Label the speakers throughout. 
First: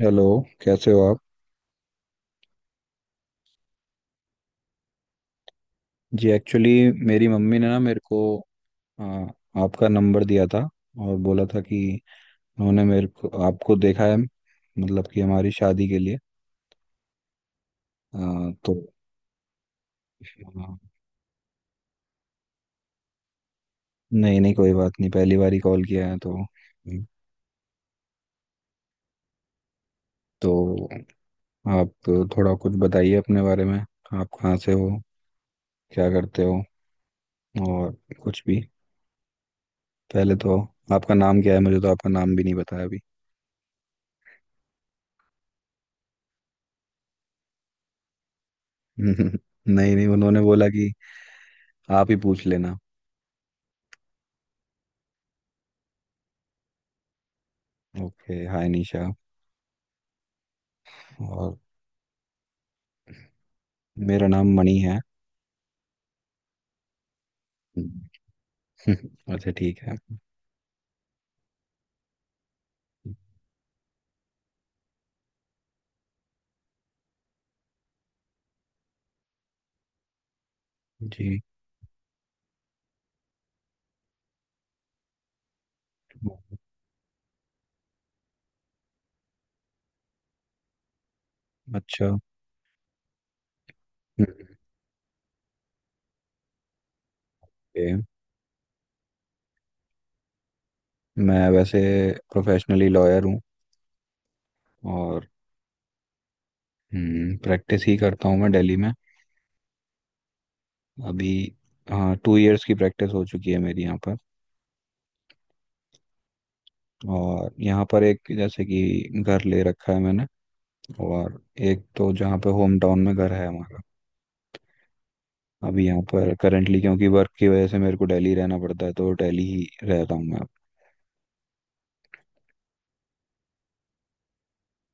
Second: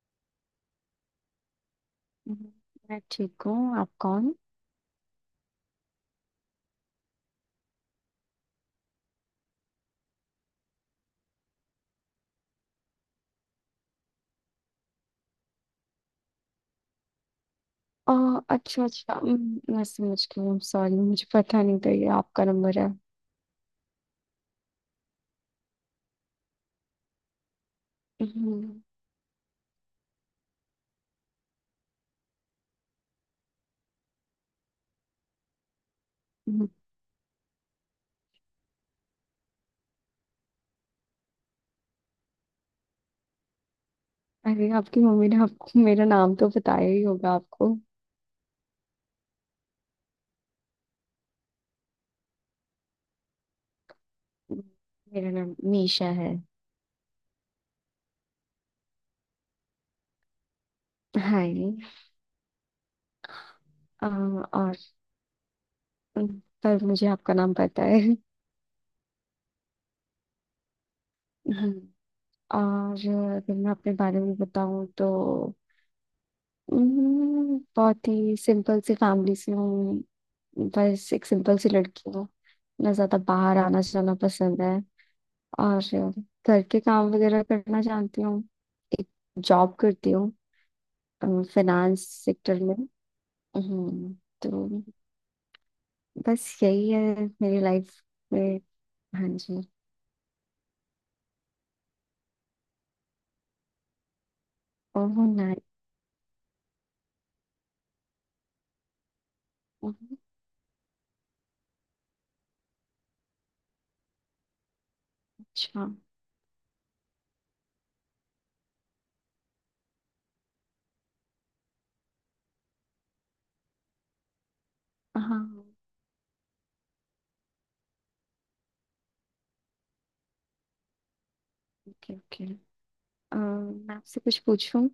Speaker 1: Hello. कैसे हो आप?
Speaker 2: हम्म, मैं ठीक हूँ। आप कौन?
Speaker 1: जी एक्चुअली मेरी मम्मी ने ना मेरे को आ, आपका नंबर दिया था और बोला था कि उन्होंने मेरे को आपको देखा है मतलब कि हमारी शादी के लिए।
Speaker 2: आ,
Speaker 1: तो
Speaker 2: अच्छा, अच्छा। मैं समझ गई।
Speaker 1: आ,
Speaker 2: सॉरी, मुझे पता नहीं था ये आपका नंबर है।
Speaker 1: नहीं नहीं कोई बात नहीं, पहली बार ही कॉल किया है तो।
Speaker 2: हम्म।
Speaker 1: तो आप थोड़ा कुछ बताइए अपने बारे में, आप कहाँ से हो, क्या करते हो
Speaker 2: हम्म।
Speaker 1: और कुछ भी। पहले तो आपका नाम क्या है, मुझे तो आपका नाम भी नहीं बताया अभी।
Speaker 2: अरे, आपकी मम्मी ने आपको मेरा नाम तो बताया ही होगा आपको।
Speaker 1: नहीं नहीं उन्होंने बोला कि आप ही पूछ लेना।
Speaker 2: हम्म। मेरा नाम मीशा है।
Speaker 1: ओके हाय निशा। और
Speaker 2: हाय।
Speaker 1: मेरा नाम मणि
Speaker 2: और,
Speaker 1: है।
Speaker 2: पर मुझे आपका नाम पता है।
Speaker 1: हम्म। अच्छा ठीक है।
Speaker 2: हम्म, और अगर मैं अपने बारे में बताऊं तो बहुत ही सिंपल सी फैमिली से हूँ। बस एक
Speaker 1: जी।
Speaker 2: सिंपल सी लड़की हूँ। ना ज्यादा बाहर आना जाना पसंद है, और घर के काम वगैरह करना जानती हूँ। एक जॉब करती हूँ,
Speaker 1: अच्छा।
Speaker 2: फाइनेंस
Speaker 1: हम्म।
Speaker 2: सेक्टर में। हम्म, तो बस यही है मेरी
Speaker 1: ओके।
Speaker 2: लाइफ में। हाँ जी।
Speaker 1: मैं वैसे प्रोफेशनली लॉयर हूँ।
Speaker 2: ओह,
Speaker 1: और
Speaker 2: नाइस।
Speaker 1: प्रैक्टिस ही करता हूँ मैं दिल्ली में अभी। हाँ 2 इयर्स की प्रैक्टिस हो चुकी है मेरी यहाँ पर।
Speaker 2: अच्छा।
Speaker 1: और यहाँ पर एक जैसे कि घर ले रखा है मैंने। और एक तो जहाँ पे होम टाउन में घर है हमारा।
Speaker 2: हाँ।
Speaker 1: अभी यहाँ पर करेंटली क्योंकि वर्क की वजह से मेरे को दिल्ली रहना पड़ता है तो दिल्ली ही रह रहा हूँ मैं अब।
Speaker 2: Okay, okay. मैं आपसे कुछ पूछूं?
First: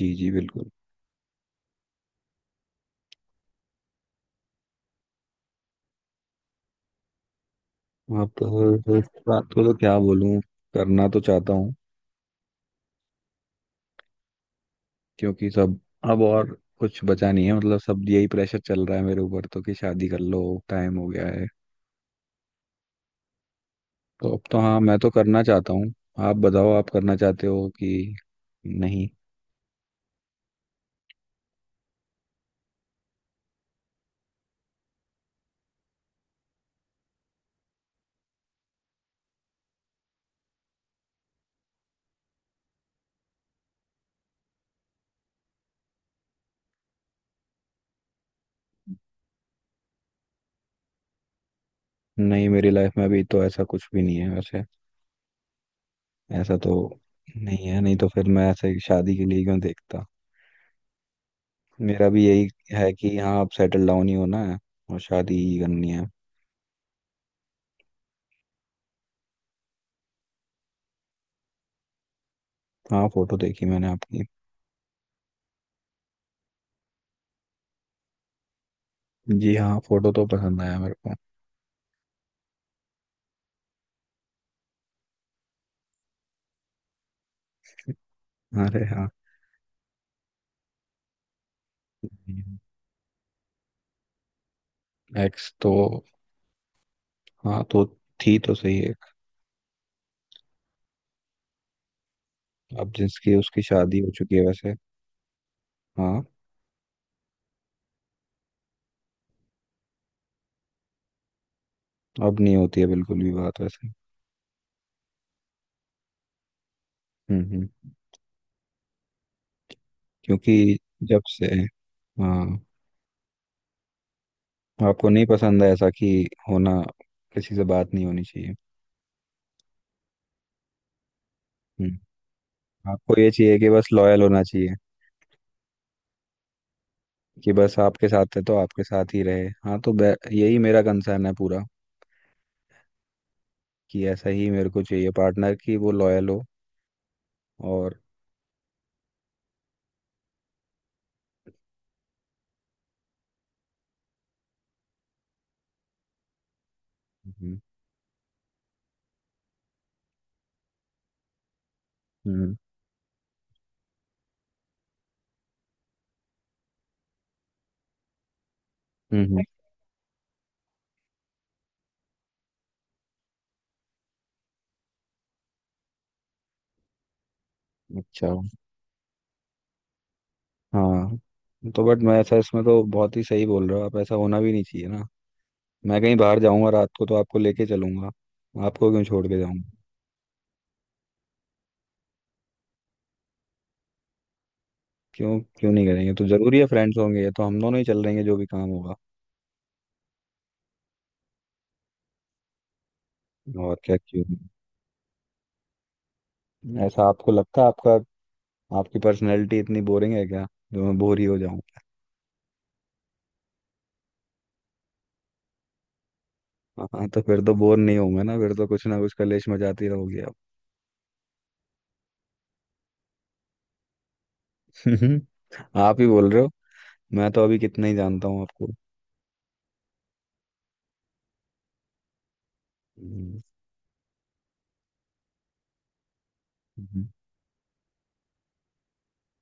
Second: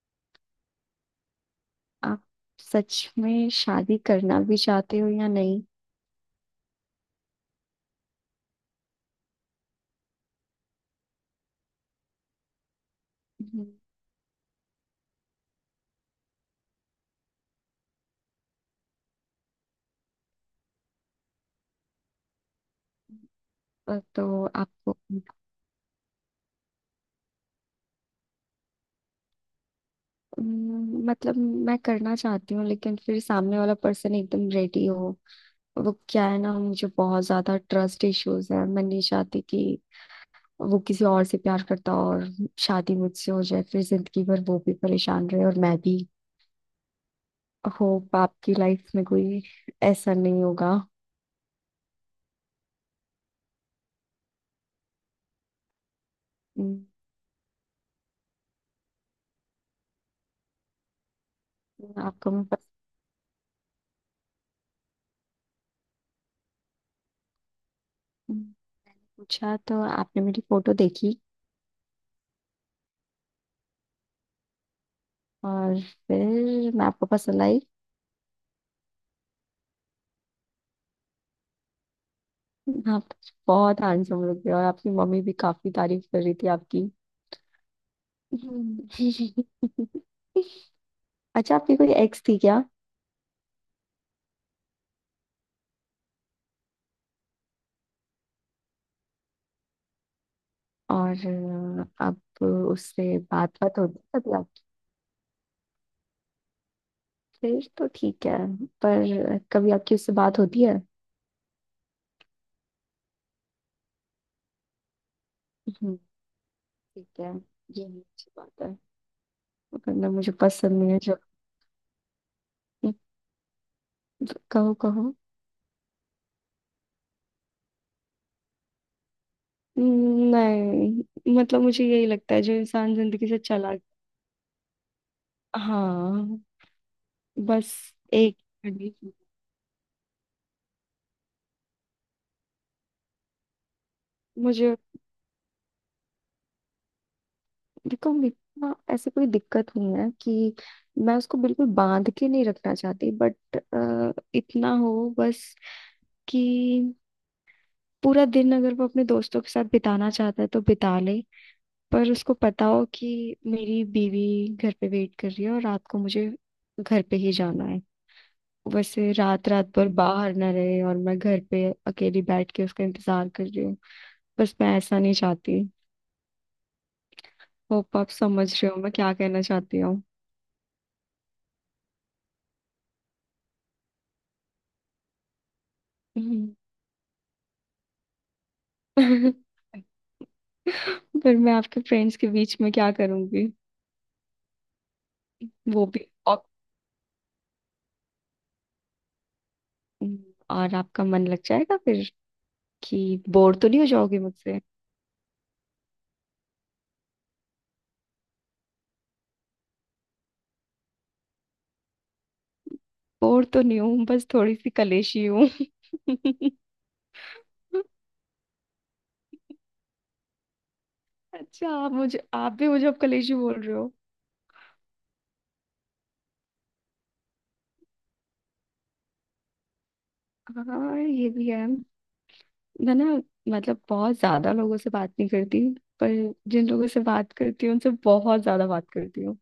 Speaker 1: जी जी बिल्कुल।
Speaker 2: आप सच में शादी करना भी चाहते हो या नहीं?
Speaker 1: आप इस बात को तो क्या बोलूं, करना तो चाहता हूँ
Speaker 2: हम्म।
Speaker 1: क्योंकि सब अब और कुछ बचा नहीं है, मतलब सब यही प्रेशर चल रहा है मेरे ऊपर तो कि शादी कर लो, टाइम हो गया है। तो अब
Speaker 2: तो
Speaker 1: तो हाँ
Speaker 2: आपको,
Speaker 1: मैं तो करना चाहता हूँ। आप बताओ आप करना चाहते हो कि नहीं?
Speaker 2: मतलब मैं करना चाहती हूँ, लेकिन फिर सामने वाला पर्सन एकदम रेडी हो। वो क्या है ना, मुझे बहुत ज्यादा ट्रस्ट इश्यूज है। मैं नहीं चाहती कि वो किसी और से प्यार करता हो और शादी मुझसे हो जाए, फिर जिंदगी भर वो भी परेशान रहे और मैं भी। होप आपकी लाइफ में कोई ऐसा नहीं होगा।
Speaker 1: नहीं मेरी लाइफ में अभी तो ऐसा कुछ भी नहीं है वैसे। ऐसा तो
Speaker 2: हम्म,
Speaker 1: नहीं है, नहीं तो फिर मैं ऐसे ही शादी के लिए क्यों देखता। मेरा भी
Speaker 2: आपको मैं
Speaker 1: यही
Speaker 2: पस-
Speaker 1: है कि हाँ अब सेटल डाउन ही होना है और शादी ही करनी है।
Speaker 2: हम्म, पूछा तो आपने मेरी फोटो देखी,
Speaker 1: हाँ फोटो देखी मैंने आपकी।
Speaker 2: और फिर मैं आपको पसंद आई?
Speaker 1: जी हाँ फोटो तो पसंद आया मेरे को।
Speaker 2: आप बहुत हैंडसम लग रहे हो, और आपकी मम्मी भी काफी तारीफ कर रही थी आपकी।
Speaker 1: अरे
Speaker 2: हम्म।
Speaker 1: हाँ।
Speaker 2: अच्छा, आपकी कोई एक्स थी क्या?
Speaker 1: एक्स तो हाँ तो थी तो सही है।
Speaker 2: और अब
Speaker 1: अब
Speaker 2: उससे
Speaker 1: जिसकी
Speaker 2: बात
Speaker 1: उसकी
Speaker 2: बात होती
Speaker 1: शादी हो
Speaker 2: है
Speaker 1: चुकी
Speaker 2: कभी
Speaker 1: है
Speaker 2: आप?
Speaker 1: वैसे। हाँ।
Speaker 2: फिर तो ठीक है। पर कभी आपकी उससे बात होती है?
Speaker 1: अब नहीं होती है बिल्कुल भी बात वैसे।
Speaker 2: हम्म, ठीक है।
Speaker 1: हम्म।
Speaker 2: ये भी अच्छी बात है। वरना मुझे
Speaker 1: क्योंकि
Speaker 2: पसंद नहीं है जब।
Speaker 1: जब से हाँ।
Speaker 2: कहो,
Speaker 1: आपको
Speaker 2: कहो।
Speaker 1: नहीं पसंद है ऐसा कि होना, किसी से बात नहीं होनी चाहिए।
Speaker 2: नहीं, मतलब मुझे यही
Speaker 1: हम्म।
Speaker 2: लगता है जो इंसान
Speaker 1: आपको
Speaker 2: जिंदगी
Speaker 1: ये
Speaker 2: से
Speaker 1: चाहिए कि
Speaker 2: चला।
Speaker 1: बस लॉयल होना चाहिए
Speaker 2: हाँ।
Speaker 1: कि
Speaker 2: बस
Speaker 1: बस आपके साथ
Speaker 2: एक
Speaker 1: है तो आपके
Speaker 2: condition।
Speaker 1: साथ ही रहे, हाँ तो यही मेरा कंसर्न है पूरा कि ऐसा ही मेरे
Speaker 2: मुझे
Speaker 1: को चाहिए पार्टनर कि वो लॉयल हो। और
Speaker 2: देखो, मेरे को ना ऐसी कोई दिक्कत नहीं है कि मैं उसको बिल्कुल बांध के नहीं रखना चाहती, बट इतना हो बस कि
Speaker 1: हम्म
Speaker 2: पूरा दिन अगर वो अपने दोस्तों के साथ बिताना चाहता है तो बिता ले, पर उसको
Speaker 1: हम्म।
Speaker 2: पता हो कि मेरी बीवी घर पे वेट कर रही है और रात को मुझे घर पे ही जाना है। वैसे,
Speaker 1: हम्म।
Speaker 2: रात रात भर बाहर ना रहे और मैं घर पे अकेली बैठ के उसका इंतजार कर रही हूँ। बस, मैं ऐसा नहीं चाहती। होप आप
Speaker 1: अच्छा
Speaker 2: समझ रहे हो मैं क्या कहना चाहती हूँ।
Speaker 1: हाँ। तो बट मैं ऐसा इसमें तो बहुत ही सही बोल रहे हो आप, ऐसा होना भी नहीं चाहिए ना। मैं कहीं बाहर
Speaker 2: हम्म।
Speaker 1: जाऊंगा रात को तो आपको लेके चलूंगा। आपको क्यों छोड़ के जाऊंगा?
Speaker 2: फिर मैं आपके फ्रेंड्स के बीच में क्या करूंगी?
Speaker 1: क्यों? क्यों
Speaker 2: वो
Speaker 1: नहीं
Speaker 2: भी,
Speaker 1: करेंगे तो
Speaker 2: और,
Speaker 1: जरूरी है, फ्रेंड्स होंगे ये तो हम दोनों ही चल रहेंगे जो भी काम होगा।
Speaker 2: और आपका मन लग जाएगा फिर, कि बोर तो नहीं
Speaker 1: और
Speaker 2: हो
Speaker 1: क्या,
Speaker 2: जाओगे
Speaker 1: क्यों?
Speaker 2: मुझसे?
Speaker 1: नहीं। ऐसा आपको लगता है आपका, आपकी पर्सनैलिटी इतनी बोरिंग है क्या जो मैं बोर ही हो जाऊं?
Speaker 2: बोर तो नहीं हूँ, बस थोड़ी सी कलेशी हूँ।
Speaker 1: हाँ तो फिर तो बोर नहीं होऊंगा ना, फिर तो कुछ ना कुछ कलेश मचाती रहोगी आप।
Speaker 2: अच्छा, आप भी मुझे अब कलेशी बोल रहे हो।
Speaker 1: आप ही बोल रहे हो। मैं तो अभी कितना ही जानता हूँ आपको।
Speaker 2: हाँ, ये भी है। मैं ना,
Speaker 1: हम्म।
Speaker 2: मतलब बहुत ज्यादा लोगों से बात नहीं करती, पर जिन लोगों से
Speaker 1: हम्म।
Speaker 2: बात करती हूँ उनसे बहुत ज्यादा बात करती हूँ।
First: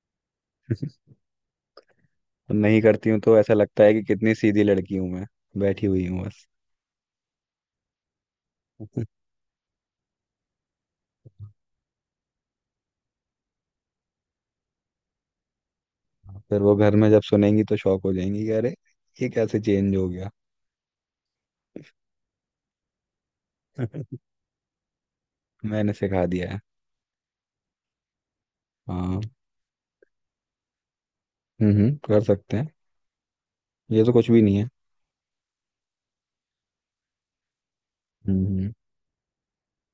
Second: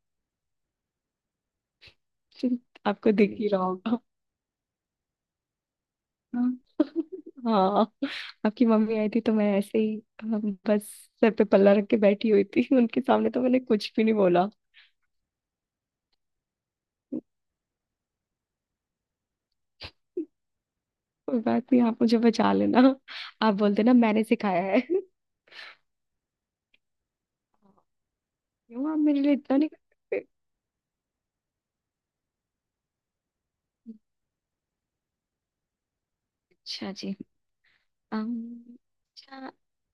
Speaker 1: नहीं करती
Speaker 2: आपको
Speaker 1: हूँ तो
Speaker 2: दिख ही
Speaker 1: ऐसा
Speaker 2: रहा
Speaker 1: लगता है
Speaker 2: होगा।
Speaker 1: कि कितनी सीधी लड़की हूँ मैं बैठी हुई हूँ
Speaker 2: हाँ।
Speaker 1: बस।
Speaker 2: हाँ, आपकी मम्मी आई थी तो मैं ऐसे ही बस सर पे पल्ला रख के बैठी हुई थी। उनके सामने तो मैंने कुछ भी नहीं बोला।
Speaker 1: फिर वो घर में जब सुनेंगी तो शॉक हो जाएंगी कि अरे ये कैसे चेंज हो गया।
Speaker 2: कोई बात नहीं, आप मुझे बचा लेना। आप बोल देना मैंने सिखाया है।
Speaker 1: मैंने सिखा दिया है।
Speaker 2: क्यों, आप
Speaker 1: हाँ।
Speaker 2: मेरे लिए इतना नहीं कर सकते?
Speaker 1: कर सकते हैं। ये तो कुछ भी नहीं है।
Speaker 2: अच्छा जी।
Speaker 1: हम्म।
Speaker 2: अम, अच्छा,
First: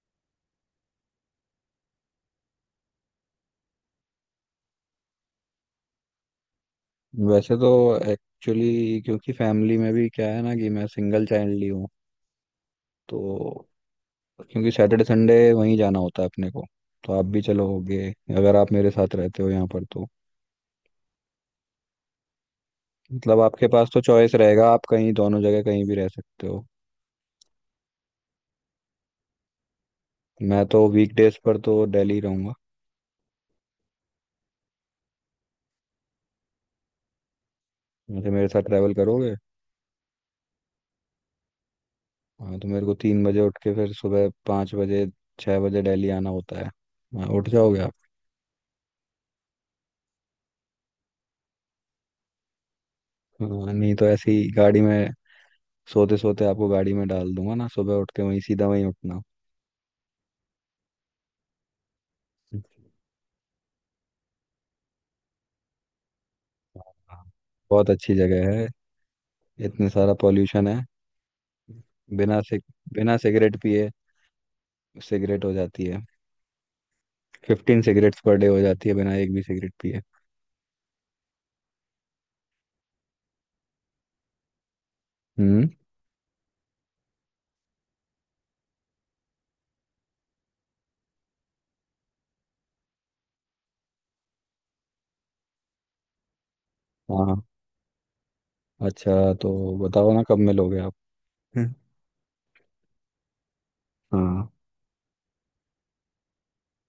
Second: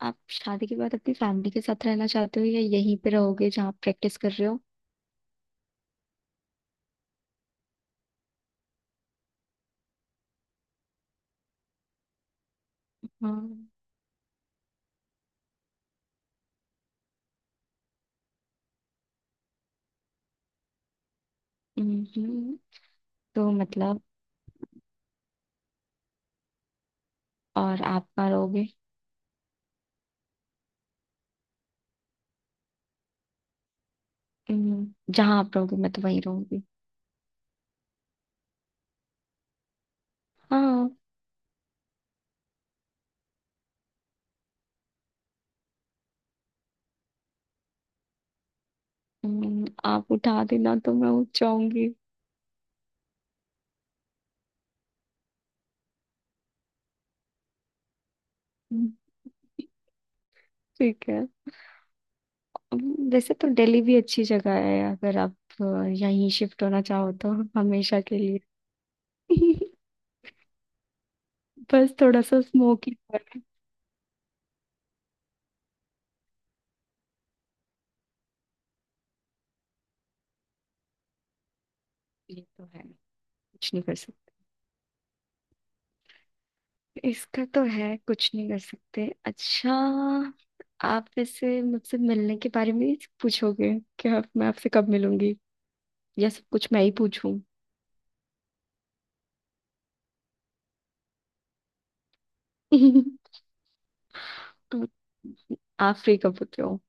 Speaker 2: आप शादी के बाद अपनी फैमिली के साथ रहना चाहते हो या यहीं पे रहोगे जहाँ आप प्रैक्टिस कर रहे हो?
Speaker 1: वैसे तो एक्चुअली क्योंकि फैमिली में भी क्या है ना, कि मैं सिंगल चाइल्ड ही हूँ
Speaker 2: हाँ।
Speaker 1: तो, क्योंकि सैटरडे संडे वहीं जाना होता है अपने को तो आप भी चलोगे अगर आप मेरे साथ रहते हो यहाँ पर तो,
Speaker 2: हम्म,
Speaker 1: मतलब
Speaker 2: तो
Speaker 1: आपके पास तो
Speaker 2: मतलब,
Speaker 1: चॉइस रहेगा, आप कहीं दोनों जगह कहीं भी रह सकते हो।
Speaker 2: और आप कहाँ रहोगे?
Speaker 1: मैं तो वीकडेज पर तो दिल्ली रहूंगा।
Speaker 2: जहाँ आप रहोगे मैं तो वहीं रहूंगी।
Speaker 1: जैसे मेरे साथ ट्रैवल करोगे।
Speaker 2: हाँ।
Speaker 1: हाँ तो मेरे को 3 बजे उठ के फिर सुबह 5 बजे 6 बजे दिल्ली आना होता है, हाँ, उठ जाओगे आप?
Speaker 2: आप उठा देना तो मैं उठ जाऊंगी।
Speaker 1: हाँ, नहीं तो ऐसी गाड़ी में सोते सोते आपको गाड़ी में डाल दूंगा ना, सुबह उठ के वहीं सीधा वहीं
Speaker 2: हम्म,
Speaker 1: उठना।
Speaker 2: ठीक है। वैसे तो दिल्ली भी अच्छी जगह है, अगर आप यहीं शिफ्ट होना चाहो
Speaker 1: हाँ,
Speaker 2: तो,
Speaker 1: बहुत
Speaker 2: हमेशा
Speaker 1: अच्छी
Speaker 2: के लिए।
Speaker 1: जगह है। इतने सारा पॉल्यूशन है।
Speaker 2: बस थोड़ा
Speaker 1: बिना
Speaker 2: सा
Speaker 1: सिग
Speaker 2: स्मोकी
Speaker 1: बिना
Speaker 2: है।
Speaker 1: सिगरेट पिए सिगरेट हो जाती है, 15 सिगरेट्स पर डे हो जाती है बिना एक भी सिगरेट पिए।
Speaker 2: ये तो है, कुछ नहीं कर सकते।
Speaker 1: हम्म।
Speaker 2: इसका तो है, कुछ नहीं कर सकते। अच्छा, आप वैसे मुझसे मिलने के बारे में ही पूछोगे कि आप मैं आपसे कब मिलूंगी, या सब कुछ मैं ही पूछूं?
Speaker 1: हाँ अच्छा तो बताओ ना कब मिलोगे आप? हाँ।
Speaker 2: आप फ्री कब होते हो?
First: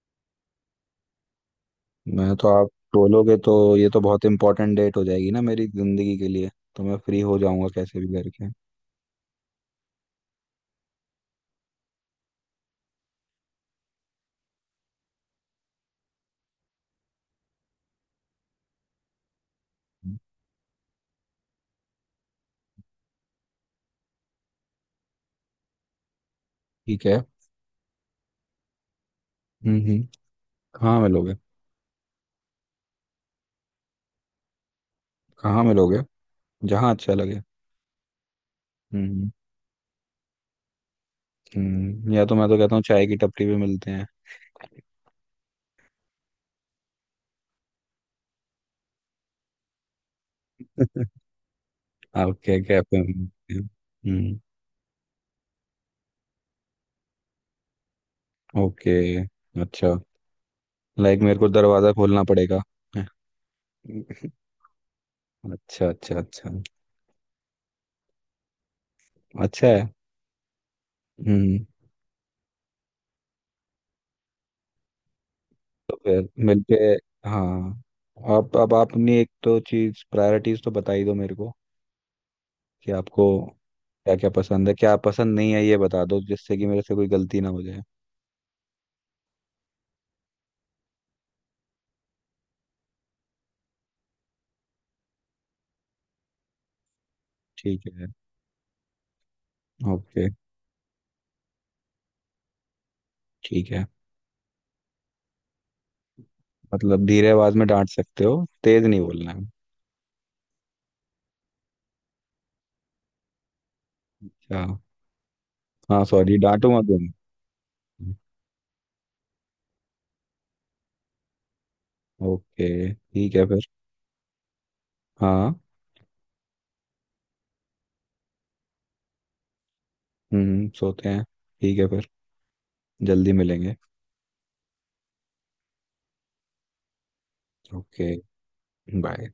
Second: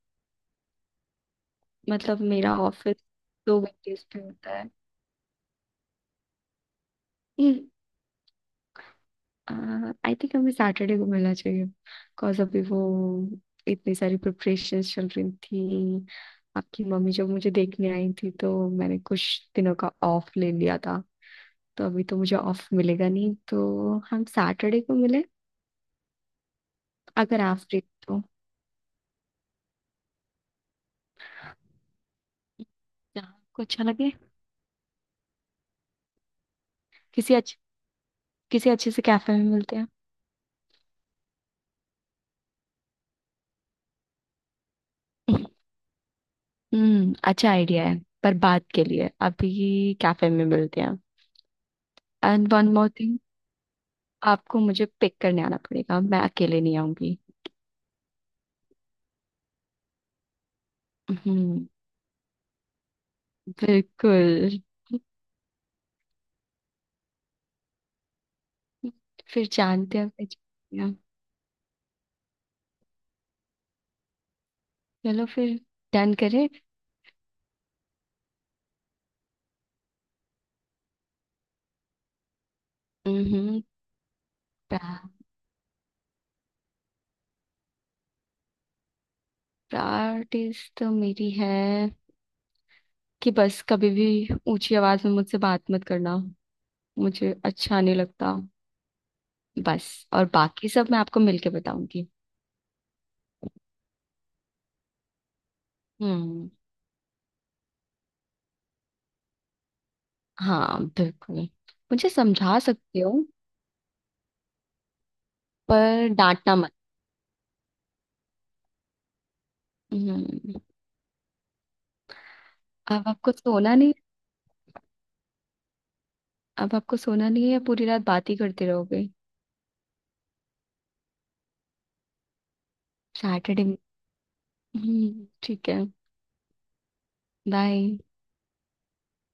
Speaker 2: मतलब
Speaker 1: मैं तो
Speaker 2: मेरा
Speaker 1: आप
Speaker 2: ऑफिस
Speaker 1: बोलोगे तो
Speaker 2: दो
Speaker 1: ये तो
Speaker 2: वीकडेज पे
Speaker 1: बहुत
Speaker 2: होता है।
Speaker 1: इंपॉर्टेंट डेट हो जाएगी ना मेरी जिंदगी के लिए, तो मैं फ्री हो जाऊंगा कैसे भी करके।
Speaker 2: आई थिंक हमें सैटरडे को मिलना चाहिए, बिकॉज अभी वो इतनी सारी प्रिपरेशन चल रही थी, आपकी मम्मी जब मुझे देखने आई थी तो मैंने कुछ दिनों का
Speaker 1: हम्म,
Speaker 2: ऑफ ले लिया था, तो अभी तो मुझे ऑफ मिलेगा नहीं, तो हम सैटरडे को मिले,
Speaker 1: ठीक है।
Speaker 2: अगर आप फ्री हो तो।
Speaker 1: हम्म। कहाँ मिलोगे?
Speaker 2: जहाँ आपको अच्छा लगे।
Speaker 1: कहाँ मिलोगे? जहाँ अच्छा
Speaker 2: किसी
Speaker 1: लगे।
Speaker 2: अच्छे किसी अच्छे से
Speaker 1: हम्म
Speaker 2: कैफे में मिलते हैं।
Speaker 1: हम्म, या तो मैं तो कहता हूँ चाय की टपरी पे मिलते हैं।
Speaker 2: हम्म, अच्छा आइडिया है, पर बात के लिए अभी कैफे में मिलते हैं। एंड
Speaker 1: आपके
Speaker 2: वन मोर
Speaker 1: कैफे में
Speaker 2: थिंग,
Speaker 1: मिलते हैं। हम्म।
Speaker 2: आपको मुझे पिक करने आना पड़ेगा, मैं अकेले नहीं आऊंगी।
Speaker 1: ओके। अच्छा। लाइक मेरे को
Speaker 2: हम्म।
Speaker 1: दरवाजा खोलना पड़ेगा?
Speaker 2: बिल्कुल।
Speaker 1: अच्छा अच्छा अच्छा।
Speaker 2: फिर
Speaker 1: अच्छा है।
Speaker 2: जानते हैं, पहचानते हैं।
Speaker 1: हम्म।
Speaker 2: चलो फिर,
Speaker 1: तो
Speaker 2: डन
Speaker 1: फिर
Speaker 2: करें।
Speaker 1: मिलके। हाँ। आप अब आप अपनी एक तो चीज प्रायोरिटीज तो बता ही दो मेरे को कि आपको
Speaker 2: हम्म।
Speaker 1: क्या क्या पसंद है, क्या पसंद नहीं है, ये बता दो जिससे कि मेरे से कोई गलती ना हो जाए।
Speaker 2: प्रायोरिटीज तो मेरी है कि बस कभी भी ऊंची आवाज में मुझसे बात मत करना, मुझे अच्छा
Speaker 1: ठीक
Speaker 2: नहीं
Speaker 1: है।
Speaker 2: लगता। बस। और
Speaker 1: ओके
Speaker 2: बाकी सब मैं आपको मिलके बताऊंगी।
Speaker 1: ठीक है।
Speaker 2: हम्म।
Speaker 1: मतलब धीरे आवाज में डांट सकते हो, तेज नहीं बोलना है?
Speaker 2: हाँ, बिल्कुल। मुझे समझा सकते हो,
Speaker 1: अच्छा। हाँ
Speaker 2: पर
Speaker 1: सॉरी
Speaker 2: डांटना मत।
Speaker 1: डांटूंगा क्यों? नहीं?
Speaker 2: हम्म।
Speaker 1: ओके
Speaker 2: अब आपको
Speaker 1: ठीक है फिर।
Speaker 2: सोना नहीं
Speaker 1: हाँ।
Speaker 2: अब आपको सोना नहीं है या पूरी रात बात ही करते रहोगे?
Speaker 1: सोते हैं। ठीक है फिर, जल्दी
Speaker 2: सैटरडे।
Speaker 1: मिलेंगे।
Speaker 2: हम्म, ठीक है। बाय।
Speaker 1: ओके। बाय।